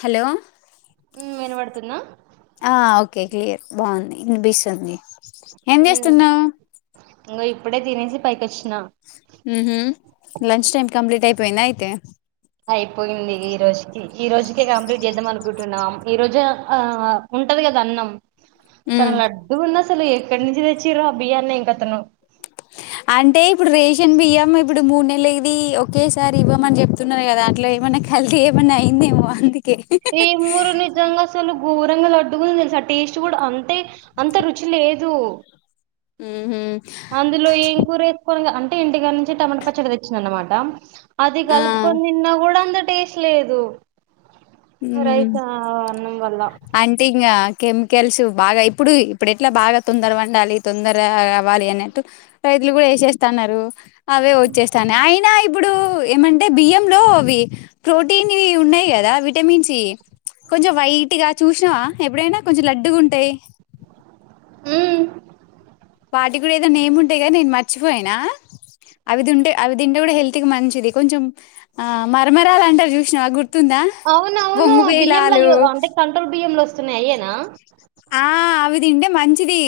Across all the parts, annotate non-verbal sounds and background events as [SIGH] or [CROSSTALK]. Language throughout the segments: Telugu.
హలో హ్మ్ వినబడుతుందా ఆ ఓకే క్లియర్ బాగుంది వినిపిస్తుంది ఏం ఉమ్ చేస్తున్నావ్ ఇంగో ఇప్పుడే తినేసి పైకోచ్ హు మ్ లంచ్ టైం కంప్లీట్ అయిపోయిందా అయితే అయిపోయింది ఈరోజుకి ఈ రోజుకే కంప్లీట్ చేద్దాం అనుకుంటున్నాం ఈరోజు ఆ ఉంట కదా అన్నం ఉ చాల లడ్డుగుంది అసలు ఎక్కడి నుంచి తెచ్చిరో అ బియ్యాని ఇంకతనో హ అంటే ఇప్పుడు రేషన్ బియ్యం ఇప్పుడు మూడు నెలలది ఒకేసారి ఇవ్వమని చెప్తున్నారు కదా అట్ల ఏమన్నా కల్తీ ఏమన్నా అయిందేమొ అందు ఏమోరా నిజంగా అసలు గోరంగా లుడ్డుగుంది తెలుసా టేస్ట్ కూడా అంటే అంత రుచి లేదు ఉహు అందులో ఏం కూరేసుకో అం టే ఇంటికాడ నుంచి టమాటా పచ్చడి తెచ్చిన అన్నమాట అది ఆ కలుపుకొని తిన్న కూడా అంద టేస్ట్ లేదు హ్మ్ రైస్ అన్నం వల్ల అంటే ఇంగ కెమికల్స్ బాగా ఇప్పుడు ఇప్పుడు ఎట్లా బాగా తొందర వండాలి తొందర గావళి అన్నట్టు వీళ్ళు కూడా వేసేస్తున్నారు అవే వచ్చేస్తానై అయినా ఇప్పుడు ఏమంటే బియ్యంలో ఇవి ప్రోటీన్ వి ఉన్నాయి కదా వి టమిన్స్ కొంచెం వైట్గా చుష్ణవ ఎప్పుడైనా కొంచెం లడ్డుగా ఉంటాయి హ్మ్ వాటి కూడా ఎదో నేమ్ ఉంటాద్ గని నేను మర్చిపోయినా అవిదింటే అవి తింటే కూడా హెల్త్కి మంచిది కొంచెం ఆ మరమరాలంటారు చూసినవా గు అవునవును బియ్యం ల య్ అంటే కంట్రోల్ బియ్యం లోస్తున్నాయి అయ్యేనా ఆ అవితింటే మంచిది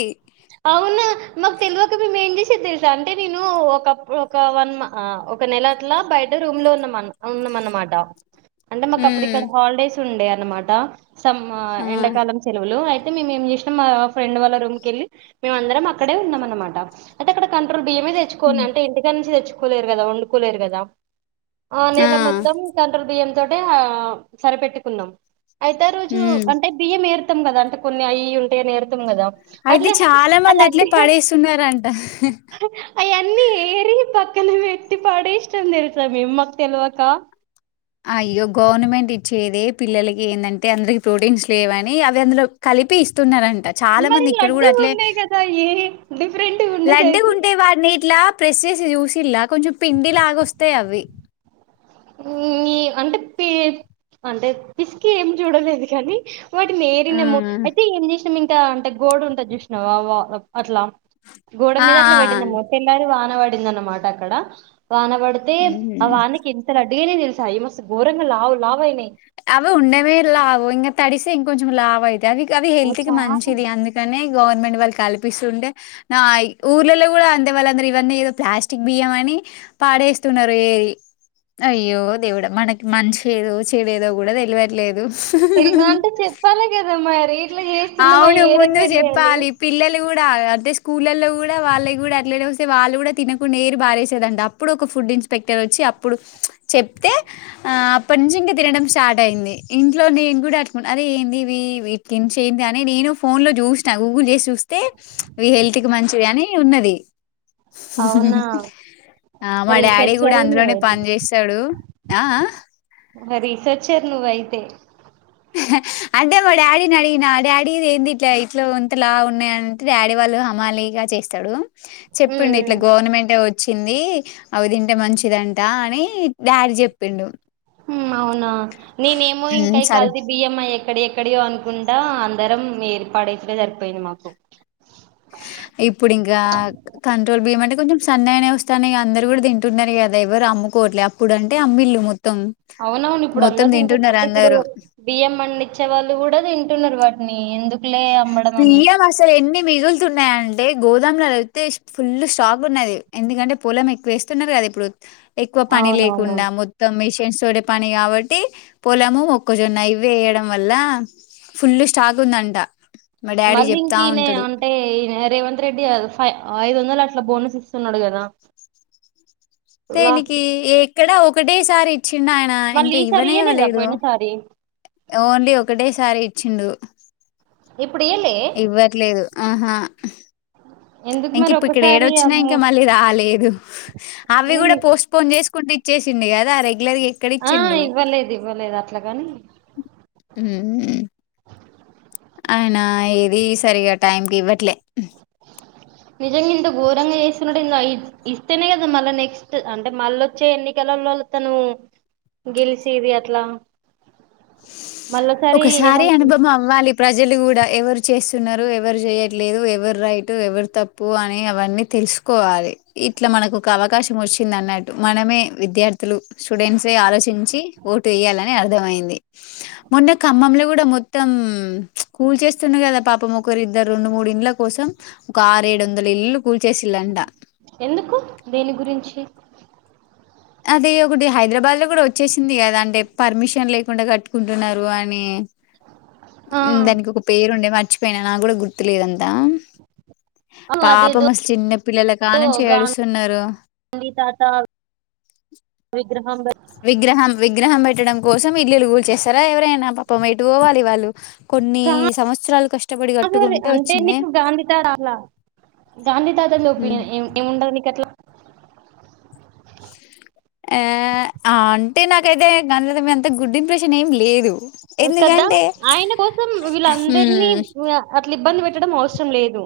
అవును. మాకు తెలువక మేము ఏం చేసేది తెలుసా అంటే నేను ఒక ఒక వన్ ఆ ఒక నెల అట్లా బయట రూమ్ లో ఉన్నా ఉన్నాం అన్నమాట అంటే మాకు అప్పుడు ఉమ్ ఇక్కడ హాలిడేస్ ఉండే అన్నమాట సమ్ ఆ ఎండాకాలం సెలవులు అయి టే మిం ఎం చేష్ణం మా ఫ్రెండ్ వాళ్ళ రూమ్ కెళ్ళి మేమంరం అక్కడే ఉన్నాం అన్నమాట అయితే అక్కడ కం ట్రోల్ బియ్యమే తెచ్చుకోని అంటే ఇంటికాడ్ నుంచి తెచ్చుకోలేరు కదా వండుకోలేరు కదా ఆ నెల మొత్తం కంట్రోల్ బియ్యం తోటే ఆ సరిపెట్టుకున్నాం అయితే ఆరోజు ఉమ్ అంటే బియ్యం ఏరుతాం కదా అంటే కొన్ని అయిఇయ్యి ఉంటాయి అని ఎరుతాం కదా అయితే అట్లే చాలా ఆ మంది అట్లే లడ్డుయి గన్ పడేస్తున్నారంట అయన్ని ఏరి పక్ క్కనే పేట్టి పడేష్ణం తెలుసా మేమ్ మాకు తెలువక అయ్యో గవర్నమెంట్ ఇచ్చేదె పిల్లలకి ఏందంటే అందరికి ప్రోటీన్స్ లేవని అవి అందులో కల్ లిపి ఇస్తున్నరం ట చాన మరి మంది ఇక్కడ లడ్డు కూడా అట్లే ఉండే కదా ఏ డిఫరెంట్ ఉండేసరికి లడ్డుగుంటాయి వాడిని ఇట్లా ప్రెస్ చేసి చూసిల్ల కొంచెం పిండిలాగోస్తాయి అవి హ్మ్ అంటే పి అంటే పిసికి ఏం చూడలేదు కానీ వాటిని ఆ ఏరినము అయితే ఏం చేసినాము ఇంకా అంటే గోడ ఉంటాది చూసినావా వా అట్లా గోడ ఆ మీద అట్లా ఆ వెట్టినము తెల్లరి వాన వాడిందన్నమాట అక్కడ వాన పడితే ఆ ఉహు వానకి ఎంత లడ్డుగైనై తెలుసా అయి మస్తు ఘోరంగా లావు లావైనాయి అవి ఉన్నావె లావు ఇంగ తడిసి ఇంకొంచం లావై అవి అవి ఓ హెల్త్ కి చాలా మంచిది అందుకనే గవర్నమెంట్ వాళ్ళు కల్పిస్తుంటే అ ఊర్లలో గుడా అంతే వాళ్ళందరు ఇవన్నీ ఏదో ప్లాస్టిక్ బియ్యం అని పారేస్తున్నారు ఏరి అయ్యో దేవుడ మనకి మంచేదో చె చెదేదో గుడా తెలువట్లేదు తెలుగు అంటే చెప్పాలి కదా మరి ఇట్లా చేస్తున్నామా అవును ఏ ముందు రకండి అని చేప్పాలి పిల్లలు గూడ అదే స్కూలల్లో గుడా వాళ్ళక్ గుడా అట్లనే వస్తే వాళ్ళు గూడా తినకుండా ఏరి బారేసేదాంట అప్పుడు ఒక ఫూ ఫుడ్ ఇన్స్పెక్టర్ వచ్చి అప్పుడు చెప్తే అ అప్పటి నుంచి ఇంక తినడం స్టార్ట్ అయింది ఇంట్లో నేన్ గూడా అడ్ అరే ఏంది ఇవి ఇవి తించేంది అని నేను ఫోన్ లో జుష్నా గూగుల్ జేసి చూస్తే ఇవి హెల్త్ కి మంచివి అని ఉన్నది అవునా [UNINTELLIGIBLE] ఆ మా డాడీ గూడా రీసెర్చర్ అందులోనే నువ్వైతే పని చేస్తాడు ఆ ఆ ఇంగ రీసెర్చెర్ నువైతే అంటే మా డాడీని అడిగిన డాడీ ఇది ఏంది ఇట్లా ఇట్లో ఇంత లావున్నాయి అంటే డాడీ వాళ్ళు అమాలీగా చేస్తాడు చెప్పిండు ఇట్లా ఉమ్ గవర్నమెంట్ ఇచ్చింది అవి తింటే మంచిదంట అని డాడీ చేప్పిండు మ్ అవునా నేనేమో హ్మ్. ఇంకాయి సరే కల్తీ బియ్యము అయ్ ఎక్కడి ఎక్కడియో అనుకుంటా అందరం ఏరి పడేసుడే సరిపోయింది మాకు ఇప్పుడింకా కంట్రోల్ బియ్యం అంటే కొంచం సన్నగానే వస్తానై అందరు గూడా తింటున్నారు కదా ఎవరు అమ్ము కోట్లే అప్పుడంటే ఆమ్మిల్లు మొత్ అవునవును ఇప్పుడు అందరు తింటు అంటే ఇప్పుడు అందరూ బియ్యం పండ్ చ్చే వాళ్ళు గూడా తింటున్నార్ వాటిని ఎం బియ్యం అసల్ ఎన్ని మిగులుతున్నాయం టే గోదాంలనైతే ఫుల్ స్టాక్ ఉన్నది ఎందుకంటే పోలం ఎక్కువేస్తున్నారు గదా ఇప్పుడు ఎక్కువ పని అవునవును లేకుండా మొత్తం మిష్ న్స్ తోటే పని గబట్టి పొలము మొక్కజొన్న ఇవ్వేయడం వల్ల ఫుల్లు స్టాక్ ఉందంట మా డాడీ మళ్ళీ చెప్తా ఇంకినే ఉంటాడు అంటే ఇన రేవంత్ రెడ్డి గదా ఫై ఐదోన్ దల్ అట్లా బోనస్ ఇస్తున్నాడు గదా దేనికి ఎక్కడ ఒకటేసారి ఇచ్చిండయన మళ్ళీ ఇంకా ఈసారి ఇవ్వనే ఇయ్యలేదా ఇవ్వలేదు పోయిన సారి ఓన్లీ ఒకటేసారి ఇచ్చిండు ఇప్పుడు ఇయ్యలే ఇవ్వట్లేదు ఆహా ఎందుకు ఇంక మరి ఇప్పు ఒక్కసారి ఇక్కడేడోచ్చినై అమ్ము ఇంకా మళ్ళీ రాలేదు అవ్వి గూడా నేను- పోస్ట్ పోన్ చేస్కుంట ఇచ్చేసిండు గదా రెగ్ ఆ ఇవ్వలేద్ ఇవ్వలేద్ అట్లాగాని మ్ అయనా ఏది సరిగా టైంకిివ్వట్లే నిజంగా ఇంత ఘోరంగా చేస్తున్నాడెందో అయ్ ఇస్తేనే కదా మళ్ళా నెక్స్ట్ అంటే మళ్ళోచ్చే ఎన్ని కలల్లో అతను గెలిసేది అట్లా మళ్ళసారి ఒకసారి ఏమనుకు అనుభవం అవ్వాలి ప్రజలు గూడా ఎవరు చేస్ తున్నారు ఎవరు చేయట్లేదు ఎవరు రైట్ ఎవరు తప్పు అని అవన్నీ తెలుసుకోవాలి ఇట్లా మనకు ఒక అవకాశం వచ్చింది అన్నట్టు మనమే విద్యార్థులు స్టూడెంట్సే ఆలోచించి ఓటు వెయా లని అర్థమయింది మొన్న ఖమ్మంల గూడా మొత్తం కూల్చేస్తుండు గదా పాపం ఒకరిద్దరు రెండు మూడు ఇండ్ల కోసం ఒక ఆరు ఏడు వందల ఇల్లులు కూల్చేసిల్లంట ఎందుకు దేని గురించి అదే ఒకటి హైదరాబాద్ లో గూడా వచ్చేసింది కదా అంటే పర్మిషన్ లేకుండా కట్టుకుంటున్నారు అని ఆ మ్ దానికొక పేరుండే మర్చిపోయినా నాకూడా గుర్తులేదంతా అవును పాపం అదేదో మస్ చిన్న పిల్లల కానుంచేడుస్తున్నారు గాంధీ తాత విగ్రహం విగ్రహం విగ్రహం పెట్టడం కోసం ఇల్లులు కుల్చేస్తరా ఎవరైనా పాపమెటు పోవాలి వాళ్ళు కొన్ని కాదు సంవత్సరాలు కష్టపడి కట్టుకుంటే అంటే వచ్చినై నీకు గాంధీ తాత అలా గాంధీ తాత మీద ఒపీనియన్ ఎ ఎం ఉంటది నీకట్లా ఎ ఆ అంటే నాకైతే గాంధీ తాత మీదంతా గుడ్ ఇంప్రెషన్ ఏమి లేదు కదా ఎందుకంటే ఆయన కోసం వీళ్ళందరినీ హ్మ్. అట్లా ఇబ్బంది పెట్ ట్టడం అవసరం లేదు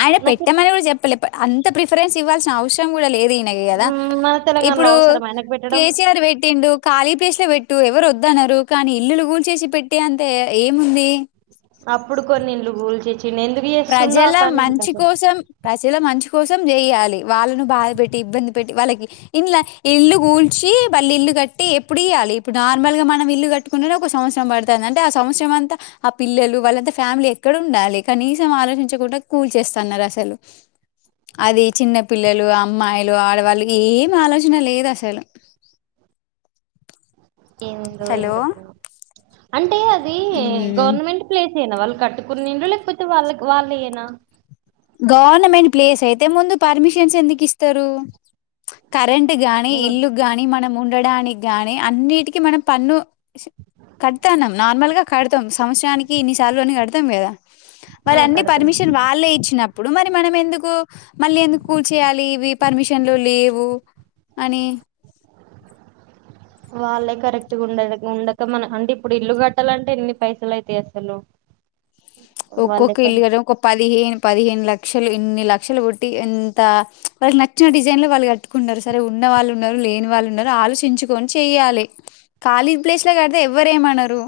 ఆయన నాకు పెట్టమని కూడా చెప్పలే అంత ప్రిఫరెన్స్ ఇవ్వాల్సిన అవసరం కూడా లేద్ దినగి కదా మన తెలంగాణలో ఇప్పుడు అవసరం ఆయనకు పెట్టడం కే సి ఆర్ పెట్టిండు కాలి ప్లేస్ల పెట్టు ఎవరు ఒద్దన్నారు కానీ ఇల్లులు కూల్చేసి పెట్టే అంత ఏముంది అప్పుడు కొన్ని ఇండ్లు గూల్చి ప్రజల మంచి కోసం ప్రజల మంచి కోసం చేయాలి వాళ్ళను బాధ పెట్టి ఇబ్బంది పెట్టి వాళ్ళకి ఇండ్ల ఇల్లు కూల్చి మళ్ళ ఇల్లు కట్టి ఎప్పుడియ్యలి ఇప్పుడు నార్మల్గా మనం ఇల్లు కట్టుకునుడే ఒక సంవత్సరం పడుతాంది అంటే సంవత్సరం అంతా ఆ పిల్ పిల్లలు వాళ్ళంత ఫ్యామిలెక్కడుండాలి కనీసం ఆలోచించకుండా కూల్చేస్తన్నారు అసలు అది చిన్న పిల్లలు అమ్మాయిలు ఆడవాళ్ళకి ఏం ఆలోచన లేదసలు ఏందో ఎం హలో కతనో అంటే అవి ఉమ్ గవర్నమెంట్ ప్లేస్ సేనా వాళ్ళు కట్టుకున్నిండ్లు లేకపోతే వాళ్ళక్ వాళ్ళయేనా గవర్నమెంట్ ప్లేసైతే ముందు పర్మిషన్సేందుకిస్తరు కరెంట్ గాని ఇల్లుగ్గాని మనం ఉండడానిగ్గాని అన్నిటికి మనం పన్ను కడతాన్నాం నార్మల్గా కడుతాం సంవత్సరానికి ఇన్నిసార్లు అని కడుతాం కదా ఆ మరి అన్ని కడుతున్నా పర్మిషన్ వాళ్ళే ఇచ్చినప్పుడు మరి మనమెందుకు మళ్ళీ ఎందుకు కూల్చేయాలి ఇవి పర్మిషన్లు లేవు అని వాళ్ళే కరెక్ట్గా ఉండ ఉండక మన అంటే ఇప్పుడు ఇల్లు కట్టాలంటే ఎన్ని పైసలైతయి అసలు వాళ్ళే ఒక్కొక్క కన్ ఇలుగడ్ ఒక పదిహేను పదిహేను లక్ క్షలు ఇన్ని లక్షలు పెట్టి ఎంత వాళ్ళకి నచ్చిన డిజైన్ లో వాళ్ళు కట్టుకున్నారు సరే ఉన్న వాళ్ళు ఉన్నారు లేని వాళ్ళున్నారు ఆలోచించుకొని చెయ్యాలి ఖాళీ ప్లేస్లో కడితే ఎవ్వరేమనరు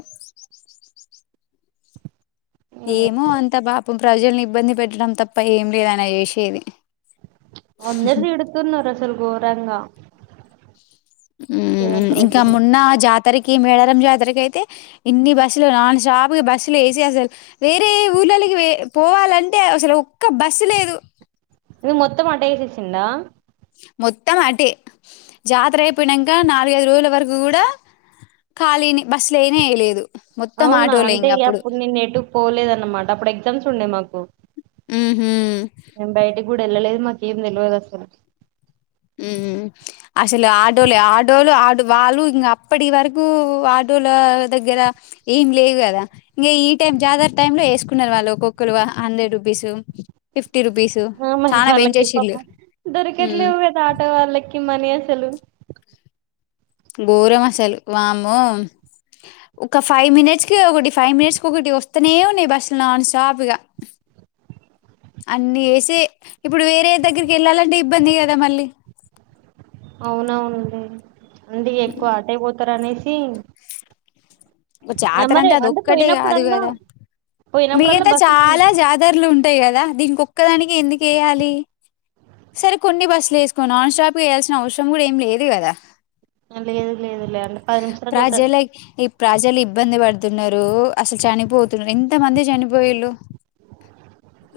ఏమో అంతా పాపం ప్రజలను ఇబ్బంది పెట్టడం తప్ప ఏం లేదాయన చేసేది అందరు తిడుతున్నారు అసలు ఘోరంగా మ్ రేవంత్ ఇంకా రెడ్డిని మొన్నా జాత్ తరికి మేడారంజాతరకైతే ఇన్ని బస్సులు నాన్ స్టాప్ బస్సులేసీ అసల్ వేరే ఊ ల్లలకి పోవాలంటే అసలొక్క బస్సు లేదు ఎందుకు మొత్తం అటే ఏసేసిండా మొత్తం అటే జాతర అయిపోయినంక నాలుగైదు రోజుల వరకు కూడా ఖాలినే బస్సులేయనే ఎయలేదు అవునా అంటే ఇగ అప్పుడు నేనెటు పోలేదన్నమాట అప్పుడు ఎగ్జామ్స్ ఉండే మాకు మ్ హు గుడెల్లలేదు మాకేం తెల్వదసలు మ్ అసలు ఆడోలే ఆడోలు ఆడు వాళ్ళ ఇంగప్పటి వరకూ అట్ టోల దగ్గర ఏం లేవు కదా ఇంగ ఈ టైం జాతర టైమ్ లేసుకున్నారు వాళ్ళోక్కొక్కరు వా హండ్రెడ్ రుపీసు, ఫిఫ్టీ రుపీసు ఆ మరి చాన వాళ్ళకి బెంచేసిండు. పాపం ఉ దొరికట్లేవు కదా వాళ్ళకి మనీ అసలూ ఘోరమసలు వామ్మో ఒక ఫైవ్ మినిట్స్కి ఒకటి ఫైవ్ మినిట్స్కి ఒకటి వస్తూనే ఉన్నాయి. బస్సులు నాన్ స్టాప్గా అన్ని ఏసి ఇప్పుడు వేరే దగ్గరికేళ్ళాలంటే ఇబ్బంది గద మళ్ళీ [INAUDIBLE] అవునఅవును అందుకె ఎక్కువ అటేపోతరనేసి గ జాతర అంటే అది ఒక్కటే గాద్ పోయినప్పుడల్లా గద పోయినప్పుడల్లా మిగత బస్సెస్ చాలా జాతరలు ఉంటయ్ గద. దీనికొక్కదానికి ఎందుకు ఏయాలి. సరే కొన్ని బస్సులు ఏసుకొన్ నాన్ స్టాప్ ఏయాల్సిన అవసరం గుడ ఏం లేద్ గద లెద్ లెద్ లె అంటె పది నిమిషాలు ఓట్ ప్రజలకి ఈ ప్రజలు ఇబ్బంది పడుతున్నరు. అసలు చనిపొత్ ఎంత మంది చనిపొయిళ్లు.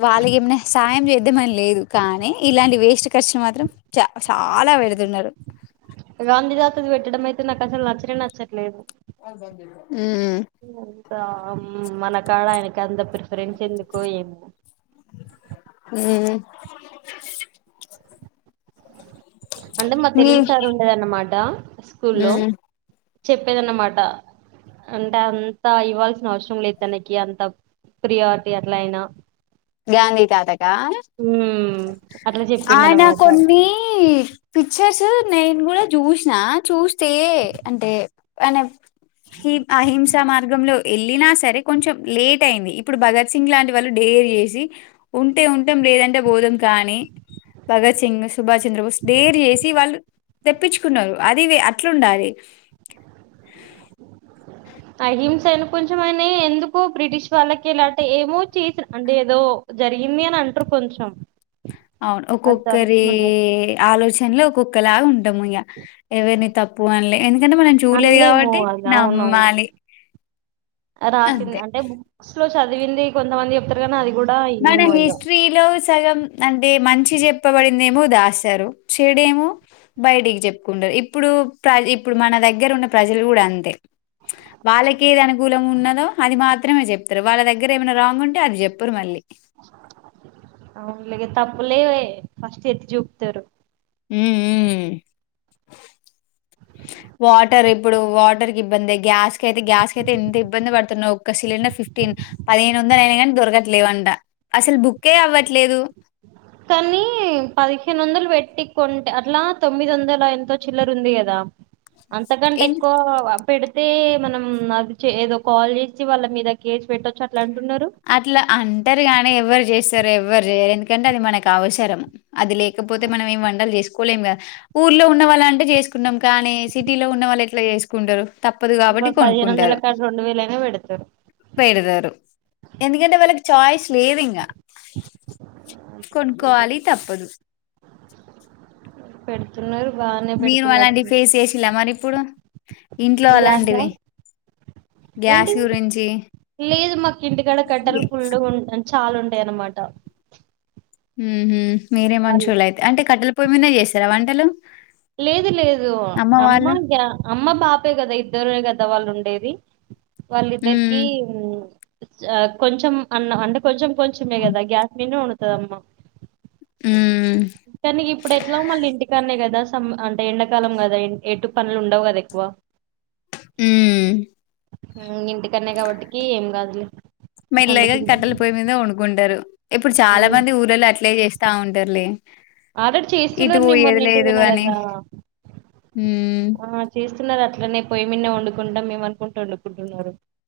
వాళ్ళగి ఏమన సాయం జెద్దామని లేదు. కానీ ఇలాంటి వేస్ట్ ఖర్చులు మాత్రం చ చాలా వెడుతున్నరు. గాంధీ తాతని పెట్టడం అయితే నాకు అసలు నచ్చనె నచ్చట్లేదు. ఊమ్ మనకాడ ఆయనకి అంత ప్రిఫరెన్స్ ఎందుకొ ఏమో [INAUDIBLE] అంటే మా మీ తెలుగు సార్ ఉండేదనమాట స్కూల్లో ఉమ్ చెప్పేదనమాట అంటే అంత ఇవ్వాల్సిన అవసరం లేద్ తనకి అంత ప్రియారిటీ అట్లఅయిన గాంధీ తాతక్ ఆ అట్లా ఆయన చెప్పిండనమాట కొన్ని పిక్చర్స్ నేన్ గుడ జుశ్నా చూస్తే అంటే అనే ఇ అహింస మార్గంలో ఎళ్ళిన సరే కొంచెం లేట్ అయింది. ఇప్పుడు భగత్ సింగ్ లాంటి వాళ్ డేర్ జెస్ సి ఉంటే ఉంటం లేదంటె బోధం కానీ భగత్ సింగ్, సుభాష్ చంద్రబొస్ డేర్ జేసి వాళ్ తెప్పించుకున్నరు అది వె అట్లుండాలె అహింస అను కొంచెం ఆయనే ఎందుకో బ్రిటిష్ వాళ్ళకెల అంటే ఏమో చేసిం అంటె ఎదో జరిగింది అని అంటరు కొంచెం ఔన్ అది ఒక్కొక్కరీ జరుగుతున్నట్టు ఆలోచన్లు ఒక్కొక్కలాగ ఉంటాము ఇగ ఎవరిని తప్పు అన్లే ఎందుకంటే మనం చూడలేద్ అనలేము కావట్టి అది నమ్మాలి. అ రాసింది అంతే అంటే బుక్స్ లో చదివింది కొంతమంది చెప్తరు గని అది గుడా మన హిస్ట్రీలొ సగం అంటే మంచి చెప్పబడిందేమో దాసారు చెడేమో బయటికి చెప్పుకుంటరు. ఇప్పుడు ప్ర ఇప్పుడు మన దగ్గర ఉన్న ప్రజలు గుడ అంతే వాళ్ళకి ఏది అనుకూలం ఉన్నదో అది మాత్రమే చెప్తరు. వాళ్ళ దగ్గర ఏమైనా రాంగ్ ఉంటే అది చెప్పరు మళ్ళీ ఔన్లె తప్పులే ఫస్ట్ ఎత్తి చూప్తరు. ఉ ఊ వాటర్ ఇప్పుడు వాటర్కి ఇబ్బందె గ్యాస్ కయితే గ్యాస్ కైతే ఎంత ఇబ్బంది పడుతున్నవ్ ఒక్క సిలిండర్ ఫిఫ్ ఫ్టీన్ పదిహేను వందళ్ అయినగని దొరకట్లేవంట. అసలు బుక్కె అవ్వట్లేదు. కుంట్ అట్లా తొమ్మిది ఒందళ ఎంతో చిల్లర ఉంది. గద అంతకంటే ఎక్కువ పెడ్ తే మనం అది చె ఏదో కాల్ చేస్తె వాళ్ళ మీద కేసు పెట్టఒచ్ అట్ల అట్ల అంటరు గాని ఎవ్వరు చేస్ సరే ఎవ్వరు చేయర్ ఎందుకంటే అది మనక్ అవసరం అది లేకపోతే మనం ఏం వంటలు చేసుకోలేంగ ఊ ఊర్లో ఉన్న వాళ్లు అంటే చేసుకుంటం కానీ, సిటీలో ఉన్న వాళ్ళు ఎట్ల చేసుకుంటరు. తప్పదు కాబట్టి ఇవాళ పదిహేను వందల కొనుక్కుంటరు కాడ రెండు వేలైనా పెడతారు పెడదరు ఎందుకంటే వాళ్ళకి చాయిస్ లేద్ ఇంగ ఇక కొనుక్కొవాలి తప్పదు పెడుతున్నరు బానే మీరు పెడుతున్నట్ ఇంట్లొ అలాంటివి ఏంటి గ్యాస్ గురించి లేదు మాక్ ఇంటి కాడ కట్టలు యె ఫుల్లుగు ఉంటాయి చాల్ ఉంటయ్ అన్మాట ఉ హు మీరే మంచొళ్ళు అయ్తే అంటే కట్టెల పొయ్ మీద చేస్తర వంటలు లేదు లేదు అమ్మ అమ్మ పాపే కదా ఇద్దరె కదా వాళ్ళు ఉండేది. ది వాళ్ళిద్దరికి హ్మ్. కొంచెం అన్నం అంటే కొంచెం కొంచెం ఎ కదా గ్యాస్ మీదనే వండుతదమ్మ హ్మ్. కానీ ఇప్పుడు ఎట్లాగో ఇంటికానే కదా అంటే ఎండాకాలం కదా ఎటు పనులు ఉండవు కదా ఎక్కువ హ్మ్ హ్మ్ ఇంటికాడనే కాబట్టికి ఏం కాదులే మెల్లగా వండుకుంటే కట్టలు పోయ మీదనే వండుకుంటారు ఇప్పుడు చాలా మంది ఊర్ళలో అట్లే చేస్తా ఉంటారులే ఆల్రెడీ ఇటు చేస్తున్నారు నేను పోయేది మొన్న ఇంటి లేదు వోయినా అని. కదా హ్మ్. ఆ చే వన్నారు అట్లనే పోయిమీదనే వండుకుంటాం మేమ అనుకుంటూ వండుకుంటున్నారు